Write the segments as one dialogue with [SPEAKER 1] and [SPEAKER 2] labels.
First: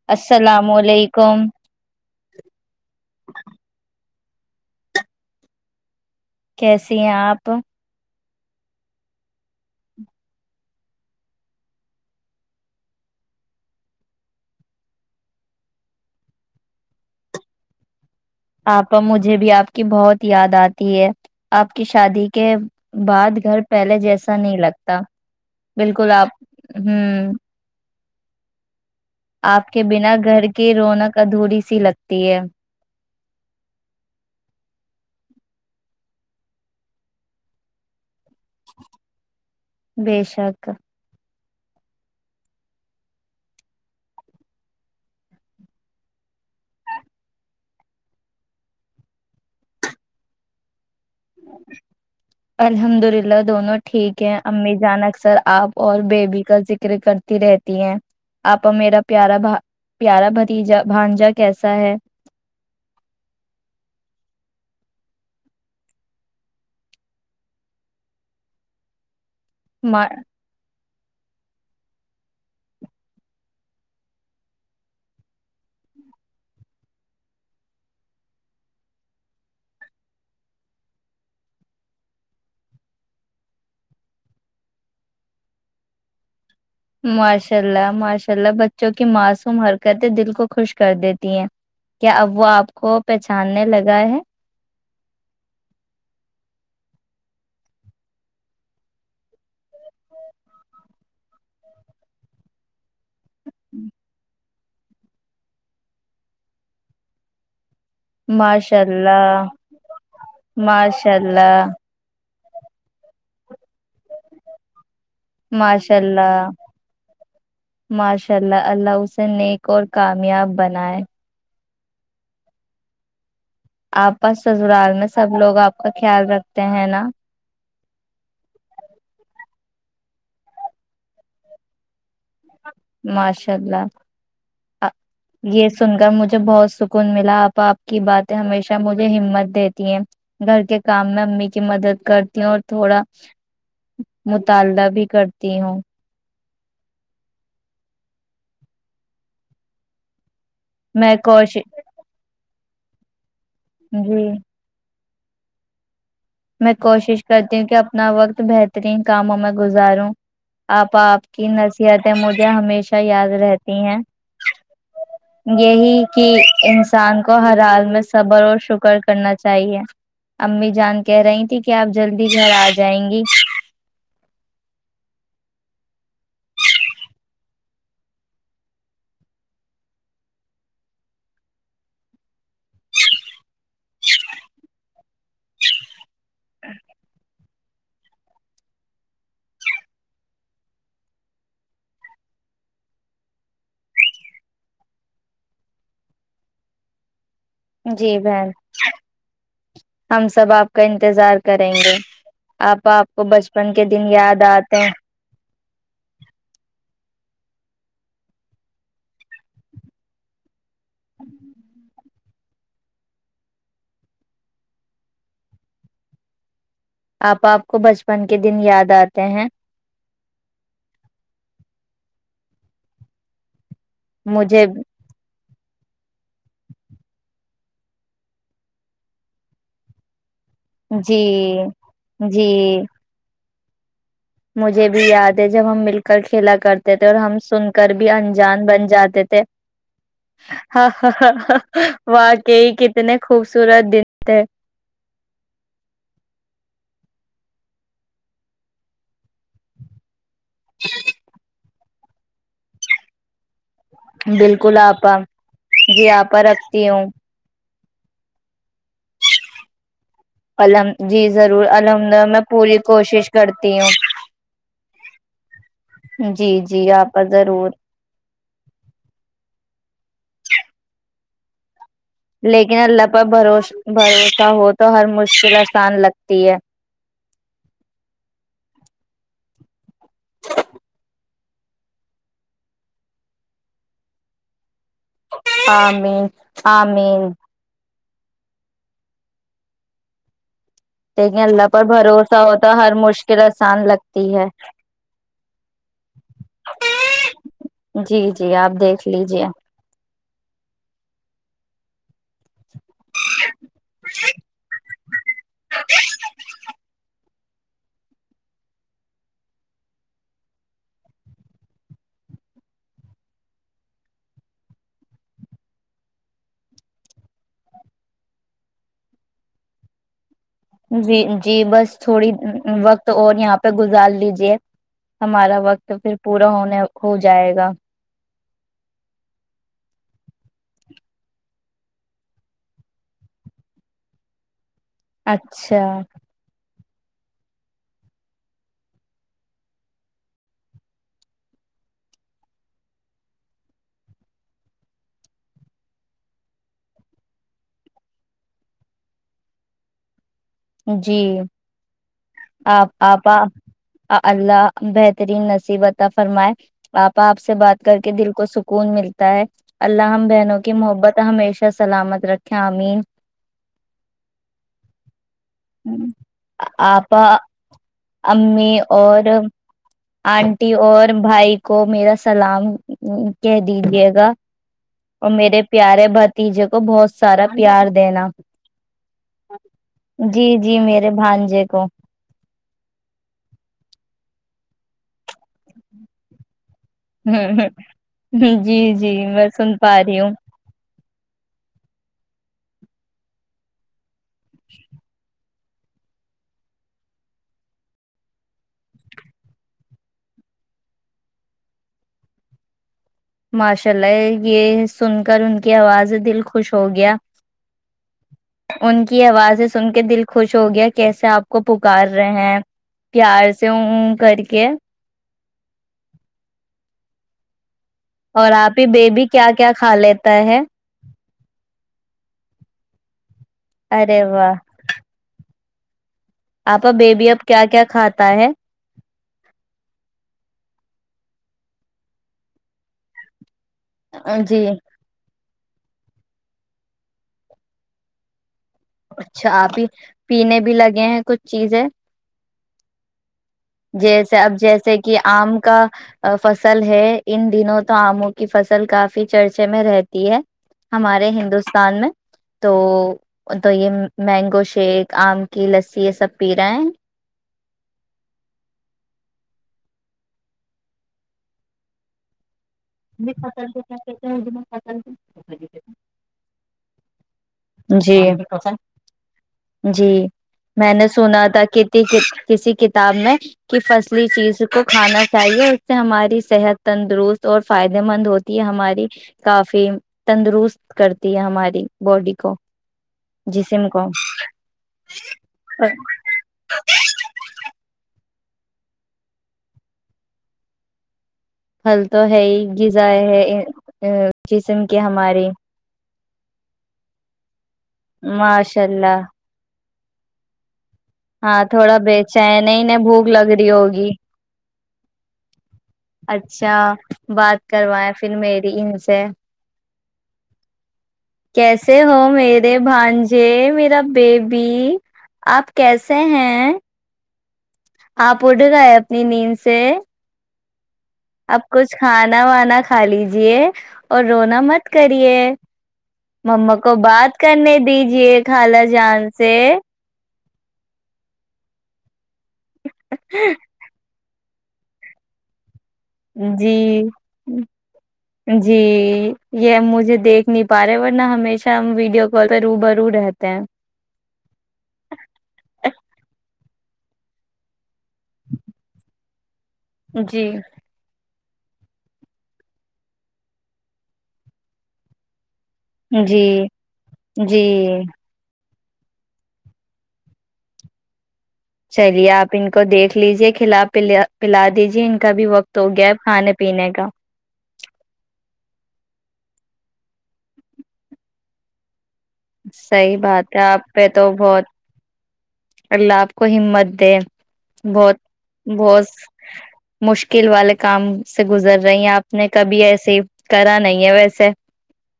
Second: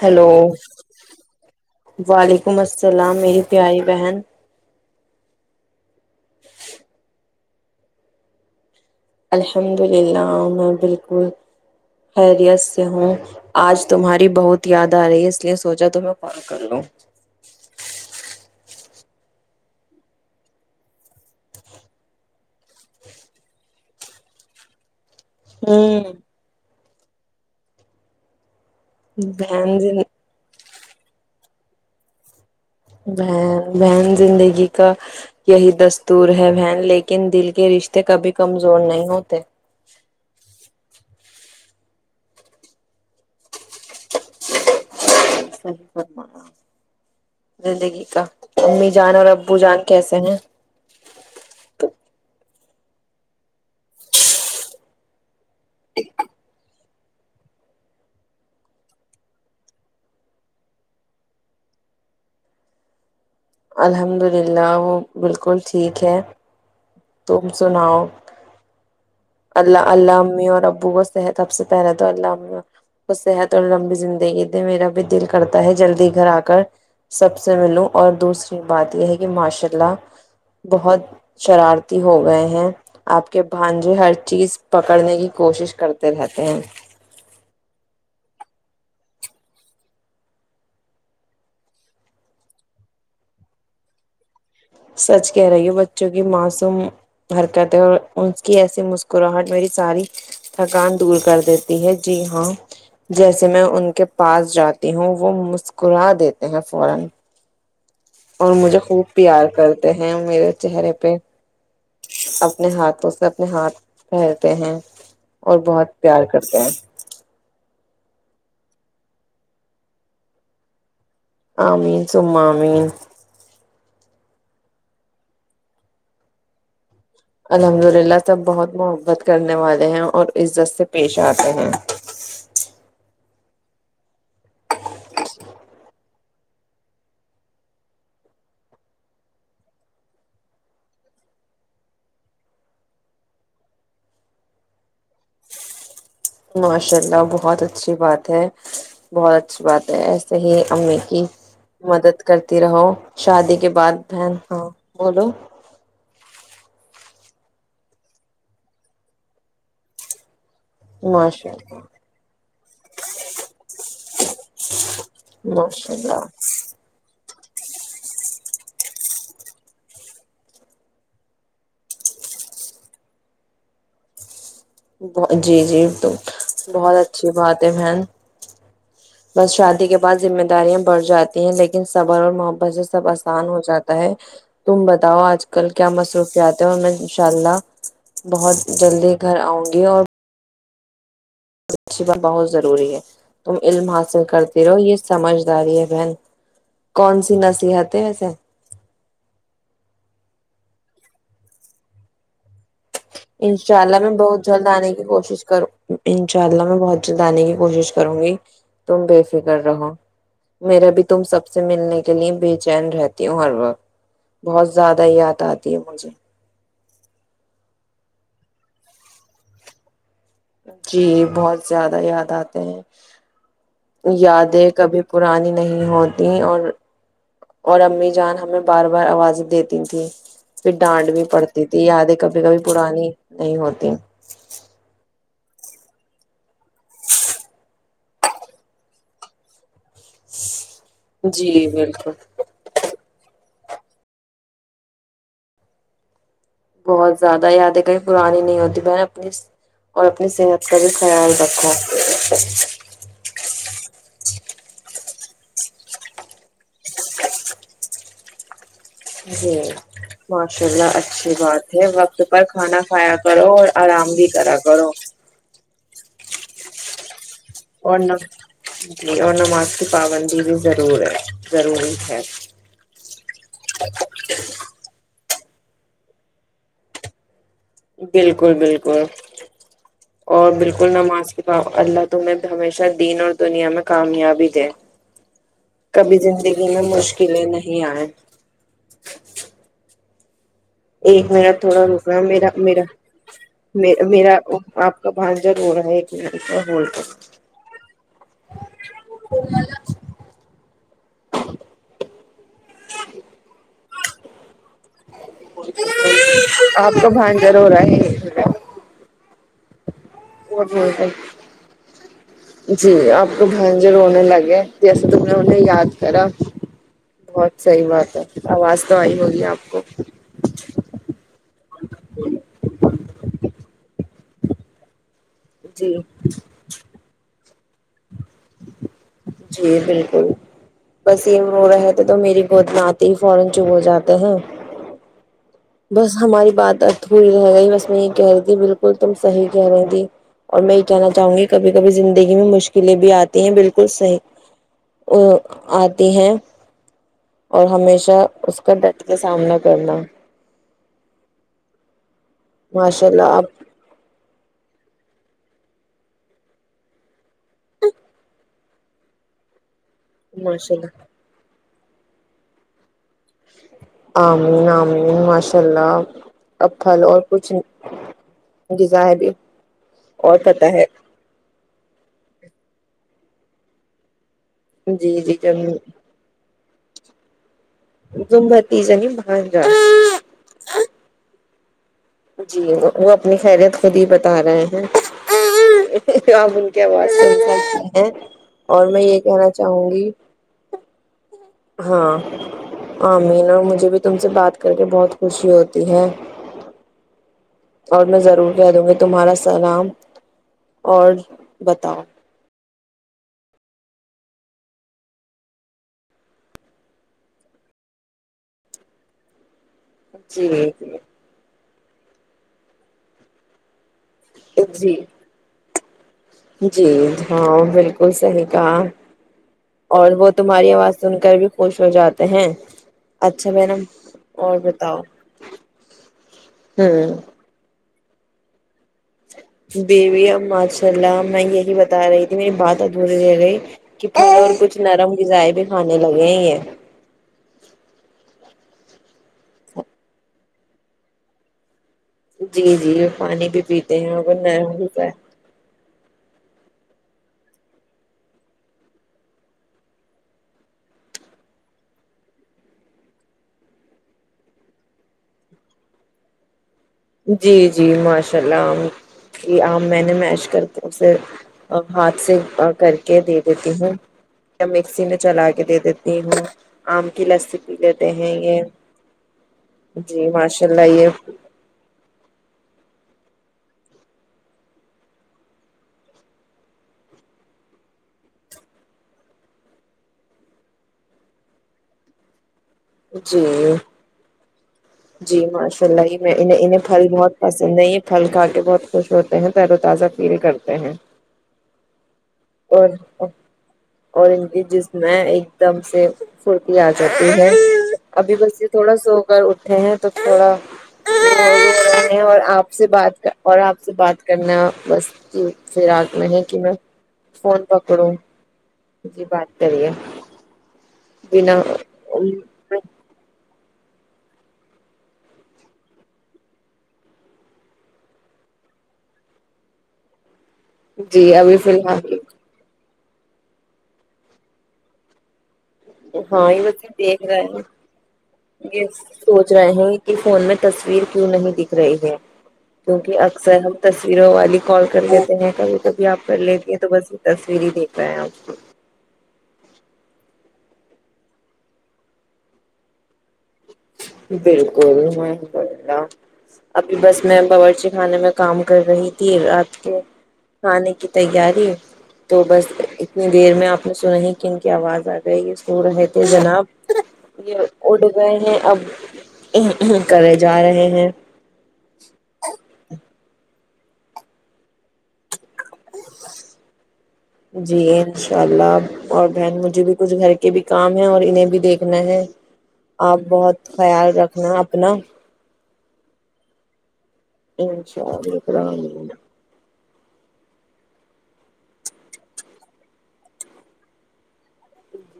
[SPEAKER 1] hello
[SPEAKER 2] السلام علیکم
[SPEAKER 1] کمست سلام میری پیاری بہن
[SPEAKER 2] کیسی ہیں آپ
[SPEAKER 1] الحمد للہ میں بالکل خیریت سے ہوں آج تمہاری بہت یاد آ رہی اس لیئے سوچا تم کال کر لوں
[SPEAKER 2] آپا مجھے بھی آپ کی بہت یاد آتی ہے آپ کی شادی کے بعد گھر پہلے جیسا نہیں لگتا
[SPEAKER 1] ہوں
[SPEAKER 2] بالکل آپ ہوں آپ
[SPEAKER 1] بہن
[SPEAKER 2] کے بنا گھر کے کی رونق ادھوری سی لگتی ہے
[SPEAKER 1] بہن بہن زندگی کا یہی دستور ہے بہن لیکن دل کے رشتے کبھی کمزور نہیں ہوتے
[SPEAKER 2] بے شک
[SPEAKER 1] صحیح زندگی کا امی جان اور ابو جان کیسے ہیں
[SPEAKER 2] الحمد للہ دونوں ٹھیک ہیں امی جان اکثر آپ اور بیبی کا ذکر کر کرتی رہتی ہیں آپ میرا پیارا بھ پیارا بھتیجا بھانجا کیسا ہے
[SPEAKER 1] الحمد للہ وہ بالکل ٹھیک ہے تم سناؤ اللہ
[SPEAKER 2] ماں
[SPEAKER 1] اللہ امی اور ابو او صحت سب سے پہلے تو اللہ صحت اور لمبی زندگی دے میرا بھی دل کرتا ہے جلدی گھر آ کر سب سے ملوں اور دوسری ا بات یہ ہے کہ ماشاء اللہ بہت شرارتی ہو گئے ہیں آپ کے بھانجے ہر چیز پکڑنے کی کوشش کرتے رہتے ہیں
[SPEAKER 2] ماشاء اللہ ماشاء اللہ بچوں کی معصوم حرکتیں دل کو خوش کر دیتی ہیں کیا اب وہ آپ کو پہچاننے لگا ہے
[SPEAKER 1] سچھ کہہ رہی ہو بچوں کی معصوم حرکت ہے اور ان کی ایسی مسکراہٹ میری ساری تھکان دور کر دیتی ہے جی ہاں جیسے میں ان کے پاس جاتی مسکرا دیتے ہیں فورا اور
[SPEAKER 2] ماشاء
[SPEAKER 1] مجھے خوب
[SPEAKER 2] اللہ
[SPEAKER 1] پیار کرتے ہیں میرے چہرے پہ
[SPEAKER 2] ماشاء اللہ
[SPEAKER 1] اب اپنے ہاتھوں سے اپنے ہاتھ پٹہرتے ہیں اور
[SPEAKER 2] ماشاء
[SPEAKER 1] بہت پیار
[SPEAKER 2] اللہ
[SPEAKER 1] کرتے ہیں
[SPEAKER 2] ان شاء اللہ اللہ اسسن نے ایک اور کامیاب بنائے
[SPEAKER 1] آ مین سم مین
[SPEAKER 2] آپ پاس سزرال میں سب لوگ آپ کا خیال رکھتے ہیں نا
[SPEAKER 1] الحمد للہ سب بہت محبت کرنے والے ہیں اور عزت سے پیش آتے ہیں
[SPEAKER 2] ماشاء اللہ یہ سن گا مجھے بہت سکون ملا اب اپ کی باتیں ہمیشہ مجھے ہمت دیتی ہیں گھر کے کام میں امی کی مدد کرتی ہوں اور تھوڑا مطالبہ بھی کرتی ہوں
[SPEAKER 1] ماشاءاللہ بہت صحیح امی
[SPEAKER 2] میں
[SPEAKER 1] کی
[SPEAKER 2] کوش
[SPEAKER 1] مدد کر ت رہو شادی کے بعد
[SPEAKER 2] جی
[SPEAKER 1] بہن ہاں بولو
[SPEAKER 2] میں کوشش کرتی ہوں کہ اپنا وقت بہترین کاموں میں گزاروں آپ, آپ کی
[SPEAKER 1] ماشاء اللہ
[SPEAKER 2] نصیحتیں مجھے ہمیشہ یاد رہتی ہیں
[SPEAKER 1] ماشاء
[SPEAKER 2] یہی کہ
[SPEAKER 1] اللہ
[SPEAKER 2] انسان کو کو ہر حال میں سبر اور شکر کرنا چاہیے امی جان کہہ رہی تھی کہ آپ جلدی گھر آ جائیں گی
[SPEAKER 1] جی, جی بہت اچھی بات ہے بہن بس شادی کے بعد ذمہ داریاں بڑھ جاتی ہیں لیکن صبر اور محبت سے سب اسان ہو جاتا ہے تم بتاؤ اج کل کیا مصروفیات ہے اور میں انشاءاللہ بہت جلدی گھر اؤںا جی اور بہت ضروری ہے تم علم حاصل کرتی رہو یہ سمجھداری ہے بہن نہ سیاتے
[SPEAKER 2] جی
[SPEAKER 1] ویسے
[SPEAKER 2] بہن ہم سب آپ کا انتظار کریں گے آپ آپ کو بچپن کے
[SPEAKER 1] انشاءاللہ
[SPEAKER 2] دن
[SPEAKER 1] میں
[SPEAKER 2] یاد
[SPEAKER 1] بہت جلد
[SPEAKER 2] آتے ہیں
[SPEAKER 1] انے کی کوشش کروں انشاءاللہ میں بہت دانے کی کوشش کروں گی تم بے فکر رہو میرے بھی تم سب سے ملنے کے لیے بے چین رہتی ہوں ہر وقت بہت زیادہ یاد آتی ہے مجھے
[SPEAKER 2] آپ, آپ کو بچپن کے دن یاد آتے ہیں
[SPEAKER 1] جی بہت زیادہ یاد آتے ہیں
[SPEAKER 2] مجھے
[SPEAKER 1] یادیں کبھی پرانی نہیں نہیں ہوتییں اور اور امی جان ہمیں بار, بار آوازیں دیتی تھیں پھر ڈانڈ
[SPEAKER 2] جی
[SPEAKER 1] بھی پڑتی تھی یادیں کبھی کبھی
[SPEAKER 2] جی
[SPEAKER 1] پرانی نہیں ہوتی
[SPEAKER 2] مجھے بھی یاد جب ہم مل کر کھیلا کرتے تھے اور ہم سن کر بھی انجان بن جاتے تھے ہاں ہ
[SPEAKER 1] جی بالکل
[SPEAKER 2] واقعی کتنے خوبصورت دن تھے
[SPEAKER 1] بہت زیادہ یاد ہے کہیں پرانی نہیں ہوتی میں اپنی اور اپنی صحت کا بھی خیال رکھیں اچ
[SPEAKER 2] بالکل آپا جی آپا رکھتی ہوں
[SPEAKER 1] جی ماشاء اللہ
[SPEAKER 2] الحم جی
[SPEAKER 1] اچھی
[SPEAKER 2] ضرور
[SPEAKER 1] بات ہے
[SPEAKER 2] الحمد
[SPEAKER 1] وقت
[SPEAKER 2] میں
[SPEAKER 1] پر
[SPEAKER 2] پوری
[SPEAKER 1] کھانا کھایا
[SPEAKER 2] کوشش
[SPEAKER 1] کرو اور
[SPEAKER 2] کرتی
[SPEAKER 1] آرام بھی کرا کرو
[SPEAKER 2] جی جی آپ
[SPEAKER 1] ا ن جی ا نما پابندی بھی ضرور ہے ضروری ہے
[SPEAKER 2] لیکن اللہ پر بھروس بھروسہ ہو تو ہر مج مسان لگتی ہے
[SPEAKER 1] بالکل بالکل اور بالکل نماز اللہ تمہیں ہمیشہ دین اور دنیا میں کامیابی دے کبھی
[SPEAKER 2] آمین
[SPEAKER 1] زندگی میں
[SPEAKER 2] آمین
[SPEAKER 1] مشکلیں نہیں آئے ایک
[SPEAKER 2] لیکن
[SPEAKER 1] منٹ
[SPEAKER 2] اللہ
[SPEAKER 1] تھوڑا
[SPEAKER 2] پر
[SPEAKER 1] رکناا
[SPEAKER 2] بھروسہ
[SPEAKER 1] میرا
[SPEAKER 2] ہوتا
[SPEAKER 1] میرا
[SPEAKER 2] ہر مشکل آسان
[SPEAKER 1] میرا
[SPEAKER 2] لگتی ہے
[SPEAKER 1] آپ کا بھانجڑ ہو رہا ہے ایک منٹ رول کر
[SPEAKER 2] جی جی آپ دیکھ لیجیے
[SPEAKER 1] آپ کو بھان ضرور ہے مٹ جی آپ کو بھانجے ہوونے لگے جیسے تم نے انہیں یاد کرا بہت صحیح بات ہے آواز تو آئی ہوگی آپ کو
[SPEAKER 2] جی جی بس تھوڑی وقت تو اور یہاں پہ گزار لیجے ہمارا وقت
[SPEAKER 1] جی
[SPEAKER 2] پھر پورا ہونے ہو جائے گا
[SPEAKER 1] جی بالکل بس یہ رو رہے تھ تو میری گودنتے ہی فورن چپ ہو جاتے ہیں
[SPEAKER 2] اچھا
[SPEAKER 1] بس ہماری بات ہے ئی رہ گی بس میں یہ کہہ رہی تھی بالکل تم صحیح کہہ رہی تھی اور میں یہ کہنا چاہوں گی کبھی کبھی زندگی میں مشکلیں بھی آتی ہیں بالکل صحیح آتی ہیں اور ہمیشہ اس کا ڈرت کا سامنا کرنا
[SPEAKER 2] جی [unintelligible] آپ
[SPEAKER 1] ماشاء اللہ
[SPEAKER 2] آپا
[SPEAKER 1] آپ
[SPEAKER 2] اللہ بہترین نصیبت فرمائے آپ آپ سے بات کر کے دل کو سکون ملتا ہے [unintelligible] اللہ ہم بہنوں کی
[SPEAKER 1] ماشاء اللہ
[SPEAKER 2] محبت ہمیشہ [unintelligible] ا سلامت رکھیں امین [unintelligible]
[SPEAKER 1] آمم [unintelligible] پھل اور
[SPEAKER 2] آپا
[SPEAKER 1] کچھ
[SPEAKER 2] امی
[SPEAKER 1] غذا ہے
[SPEAKER 2] اور
[SPEAKER 1] بھی اور پتہ
[SPEAKER 2] آنٹی
[SPEAKER 1] ہے
[SPEAKER 2] اور بھائی کو میرا سلام [unintelligible] کہہ دیجے گا
[SPEAKER 1] جی
[SPEAKER 2] اور
[SPEAKER 1] جی
[SPEAKER 2] میرے پیارے بھتیجے کو کو بہت سارا پیار دینا
[SPEAKER 1] زمبتیزنی مہانجا
[SPEAKER 2] جی جی میرے بھانجے کو
[SPEAKER 1] جی وہ اپنی خیریت خود ہی بتا رہے ہیں ا از ہیں اور
[SPEAKER 2] جی
[SPEAKER 1] میں
[SPEAKER 2] جی
[SPEAKER 1] یہ کہنا
[SPEAKER 2] سن
[SPEAKER 1] چاہوں
[SPEAKER 2] پا
[SPEAKER 1] گی
[SPEAKER 2] رہی ہوں
[SPEAKER 1] [unintelligible] ہاں امین اور مجھے بھی تم سے بات کر کے بہت خوشی ہوتی اور میں ضرور کہہ دوں گی تمہارا سلام اور بتاؤ
[SPEAKER 2] ماشاء اللہ یہ سن کر ان کی آواز دل خوش ہو گیا ان کی آوازیں سن کے دل
[SPEAKER 1] جی
[SPEAKER 2] خوش ہو گیا کیسے آپ کو پکار رہے ہیں پیار سے ا کر کے
[SPEAKER 1] جی جی ہاں بالکل بالکل صحیح
[SPEAKER 2] اور
[SPEAKER 1] کہا
[SPEAKER 2] آپ ہی بیبی کیا کیا کھا
[SPEAKER 1] اور وہ
[SPEAKER 2] لیتا ہے
[SPEAKER 1] تمہاری آواز سن کر بھی خوش ہو جاتے ہیں اچھا م نم
[SPEAKER 2] ارے
[SPEAKER 1] اور بتاؤ
[SPEAKER 2] آپ
[SPEAKER 1] ہوں
[SPEAKER 2] بیبی اب کیا کیا کھاتے ہے
[SPEAKER 1] بیوی اب ماشاء اللہ میں یہی بتا رہی تھی میری بات ادھوری رہ گئی ک اور
[SPEAKER 2] جی
[SPEAKER 1] کچھ نرم غذائے بھی کھے لگے ہی ہیں
[SPEAKER 2] اچھا آپ ہی پینے بھی لگے ہیں کچھ چیزیں
[SPEAKER 1] جی جی پانی بھی پیتے ہیں اور
[SPEAKER 2] جیسے اب
[SPEAKER 1] نرم
[SPEAKER 2] جیسے
[SPEAKER 1] غذائیں
[SPEAKER 2] کہ آم کا فصل ہے ان دنوں تو آموں کی فصل کافی چرچے میں رہتی ہے ہمارے ہندوستان میں تو تو یہ مینگو شیک آم کی لسی یہ سب پی رہے ہیں
[SPEAKER 1] جی جی ماشاء اللہ میں نے مش کرے ہاتھ سے کر کے دے دیتی ہوں یا مکسی میں چلا کے دے دیتی ہوں آم کی لسی پی لیتے
[SPEAKER 2] جی
[SPEAKER 1] ہیں یہ جی ماشاء اللہ
[SPEAKER 2] میں
[SPEAKER 1] یہ
[SPEAKER 2] نے سنا تھا کتی کسی کتاب میں کہ فصلی چیز کو کھانا چاہیے اس سے ہماری صحت تندرست اور فائدے مند ہوتی ہے ہماری کافی تندرست کرتی ہے ہماری باڈی کو
[SPEAKER 1] جی
[SPEAKER 2] جسم کو
[SPEAKER 1] جی ماشاء اللہ ہی انیں انہیں پھل بہت پسند ہے یہ پھل کھا کے بہت خوش ہوتے ہیں تیر و تازہ فیل کرتے ہیں
[SPEAKER 2] خلک تو ہے ہی
[SPEAKER 1] اور
[SPEAKER 2] غذا ہے
[SPEAKER 1] اور
[SPEAKER 2] جسم کے ہمارے
[SPEAKER 1] ستی آ جاتی ہے ابھی بس یہ
[SPEAKER 2] ماشاء
[SPEAKER 1] تھوڑا سو
[SPEAKER 2] اللہ
[SPEAKER 1] ہو کر اٹھے ہیں تو تھوڑا
[SPEAKER 2] ہاں تھوڑا
[SPEAKER 1] ہیں اور
[SPEAKER 2] بیچا ہے
[SPEAKER 1] آپ
[SPEAKER 2] نہیں ہی
[SPEAKER 1] سے
[SPEAKER 2] نہیں بھوک
[SPEAKER 1] بات
[SPEAKER 2] لگ
[SPEAKER 1] اور
[SPEAKER 2] رہی
[SPEAKER 1] آپ سے
[SPEAKER 2] ہوگی
[SPEAKER 1] بات کرنا بس [unintelligible] پ آگ میں کی
[SPEAKER 2] اچھا
[SPEAKER 1] میں
[SPEAKER 2] بات
[SPEAKER 1] فون پکڑوں
[SPEAKER 2] کروائےیں پھر میری ان سے
[SPEAKER 1] جی [inaudible]
[SPEAKER 2] کیسے ہو میرے بھانجے میرا بیبی آپ کیسے ہیں آپ اٹھ گئے اپنی نیند سے
[SPEAKER 1] جی ابھی
[SPEAKER 2] اب
[SPEAKER 1] فی
[SPEAKER 2] کچھ
[SPEAKER 1] الحال
[SPEAKER 2] کھانا وانا ک کھا لیجیے اور رونا مت کریے
[SPEAKER 1] ہاں یہ
[SPEAKER 2] ما
[SPEAKER 1] بچے
[SPEAKER 2] کو
[SPEAKER 1] دیکھ
[SPEAKER 2] بات
[SPEAKER 1] رہے ہیں
[SPEAKER 2] کرنے دیجیے خال
[SPEAKER 1] یہ
[SPEAKER 2] جان سے
[SPEAKER 1] سوچ رہے ہیں کہ فون میں تصویر کیوں نہیں دکھ رہی ہے کیونکہ اکثر ہم ت یرو والی کال کر دیتے ہیں کبھی کب آپ کر لیتی ہیں تو بس یہ
[SPEAKER 2] جی
[SPEAKER 1] تصویر ہی دیکھ رہا ہیں آپ کو
[SPEAKER 2] جی یہ مجھے دیکھ نہیں پا رہے ورنہ ہمیشہ ہم ویڈیو کال پہ رو برو رہتے ہیں
[SPEAKER 1] بالکل محمب اللہ ابھی بس میں باورچی خانے میں کام کر رہی تھی رات
[SPEAKER 2] جی
[SPEAKER 1] کھانے کی تیاری تو بس اتنی دیر میں آپ نے سنا ہی کہ ان کی آواز آ جائے گی اس سو رہے تھے جناب
[SPEAKER 2] جی
[SPEAKER 1] یہ
[SPEAKER 2] جی
[SPEAKER 1] اڈ گئے ہیں اب ا کرے جا رہے ہیں
[SPEAKER 2] چلیے آپ ان کو دیکھ لیجے کہ خلاف پلا دیجے ان کا بھی وقت تو گیا کھانے پینے کا
[SPEAKER 1] جی انشاء اللہ اور بہن مجھے بھی کچھ گھر کے بھی کام ہے اور انہیں بھی دیکھنا ہے
[SPEAKER 2] صحیح
[SPEAKER 1] آپ
[SPEAKER 2] بات ہے
[SPEAKER 1] بہت
[SPEAKER 2] آپ پہ
[SPEAKER 1] خیال
[SPEAKER 2] تو
[SPEAKER 1] رکھنا
[SPEAKER 2] بہت
[SPEAKER 1] اپنا
[SPEAKER 2] اللہ آپ کو ہمت دے
[SPEAKER 1] انشاء
[SPEAKER 2] بہت
[SPEAKER 1] اللہ اللامیکم
[SPEAKER 2] بہت مشکل والے کام سے گزر رہی ہیں آپ نے کبھی ایسے کرا نہیں ہے ویسے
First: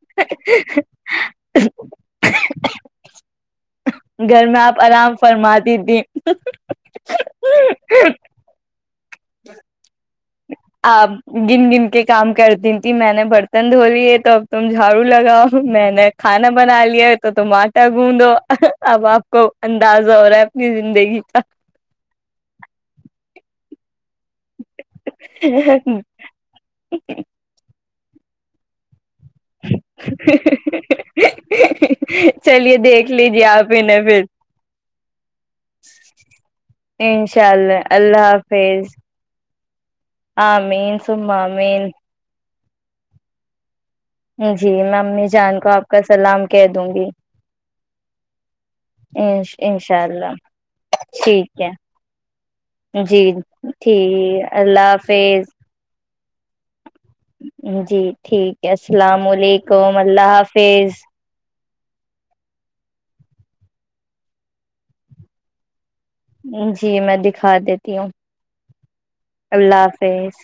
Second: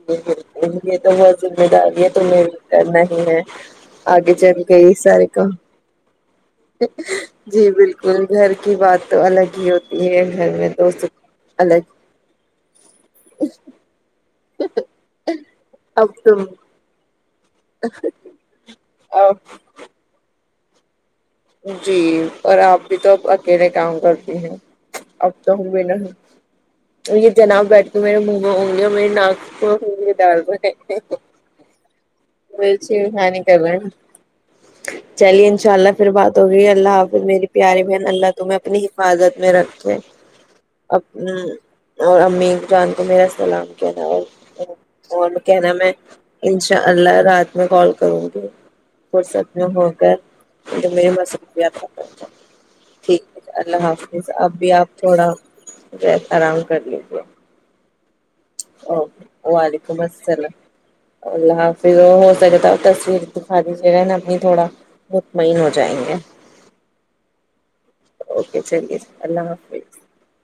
[SPEAKER 1] جی بالکل یہ تو بہت ذمہ داری ہے تو م کرنا ہی ہے آگے چل گئی ساری
[SPEAKER 2] فرمات دی تھی
[SPEAKER 1] جی بالکل گھر کی بات تو الگ ہی ہوتی ہے گھر میں تو سب
[SPEAKER 2] آپ گن
[SPEAKER 1] الگ
[SPEAKER 2] گن کے کام کرتی تھی میں نے برتن دھو لی تم جھاڑو لگاؤ میں
[SPEAKER 1] اب
[SPEAKER 2] نے
[SPEAKER 1] تم
[SPEAKER 2] کھانا بنا لیا تو تم آٹا گھندو اب آپ کو اندازہ ہو رہا ہے زندگی کا
[SPEAKER 1] جی اور آپ بھی تو اکیلے کام کرتی ہیں اب تو ہم ن اور یہ جناب بیٹھ تو میں بونا ہوں گی ڈال ب
[SPEAKER 2] چلیے دیکھ
[SPEAKER 1] ہانی
[SPEAKER 2] لیجیے
[SPEAKER 1] کر
[SPEAKER 2] آپ ہی نے پھر
[SPEAKER 1] چلیے ان شاء اللہ بات ہو رہی ہے اللہ آف می پیاری بہن اللہ تم میںہیں اپنی حفاظت میں رکھے
[SPEAKER 2] ہ مین سم
[SPEAKER 1] اپنی
[SPEAKER 2] مین
[SPEAKER 1] اور امی جان تو میرا سلام
[SPEAKER 2] میں امی
[SPEAKER 1] اور
[SPEAKER 2] جان کو
[SPEAKER 1] کہنا
[SPEAKER 2] آپ
[SPEAKER 1] میں
[SPEAKER 2] کا سلام کہہ
[SPEAKER 1] انشاء
[SPEAKER 2] دوں گی
[SPEAKER 1] اللہ رات میں کال کروں گی فرصت میں ہو
[SPEAKER 2] انشاء
[SPEAKER 1] کر
[SPEAKER 2] اللہ
[SPEAKER 1] ے م
[SPEAKER 2] ٹھیک ہے
[SPEAKER 1] ٹھیک
[SPEAKER 2] جی
[SPEAKER 1] ہے اللہ حافظ
[SPEAKER 2] ٹھیک
[SPEAKER 1] اب بھی
[SPEAKER 2] اللہ
[SPEAKER 1] آپ تھوڑا
[SPEAKER 2] حافظ
[SPEAKER 1] س آرام کر لی
[SPEAKER 2] جی ٹھیک ہے السلام
[SPEAKER 1] اوکے
[SPEAKER 2] علیکم
[SPEAKER 1] وعلیکم
[SPEAKER 2] اللہ حافظ
[SPEAKER 1] پھر وہ ہو سکے تو تصویر دکھا دی ج گا ہے ن اپنی تھوڑا مطمئن ہوتا
[SPEAKER 2] جی میں دکھا دیتی ہوں اللہ حافظ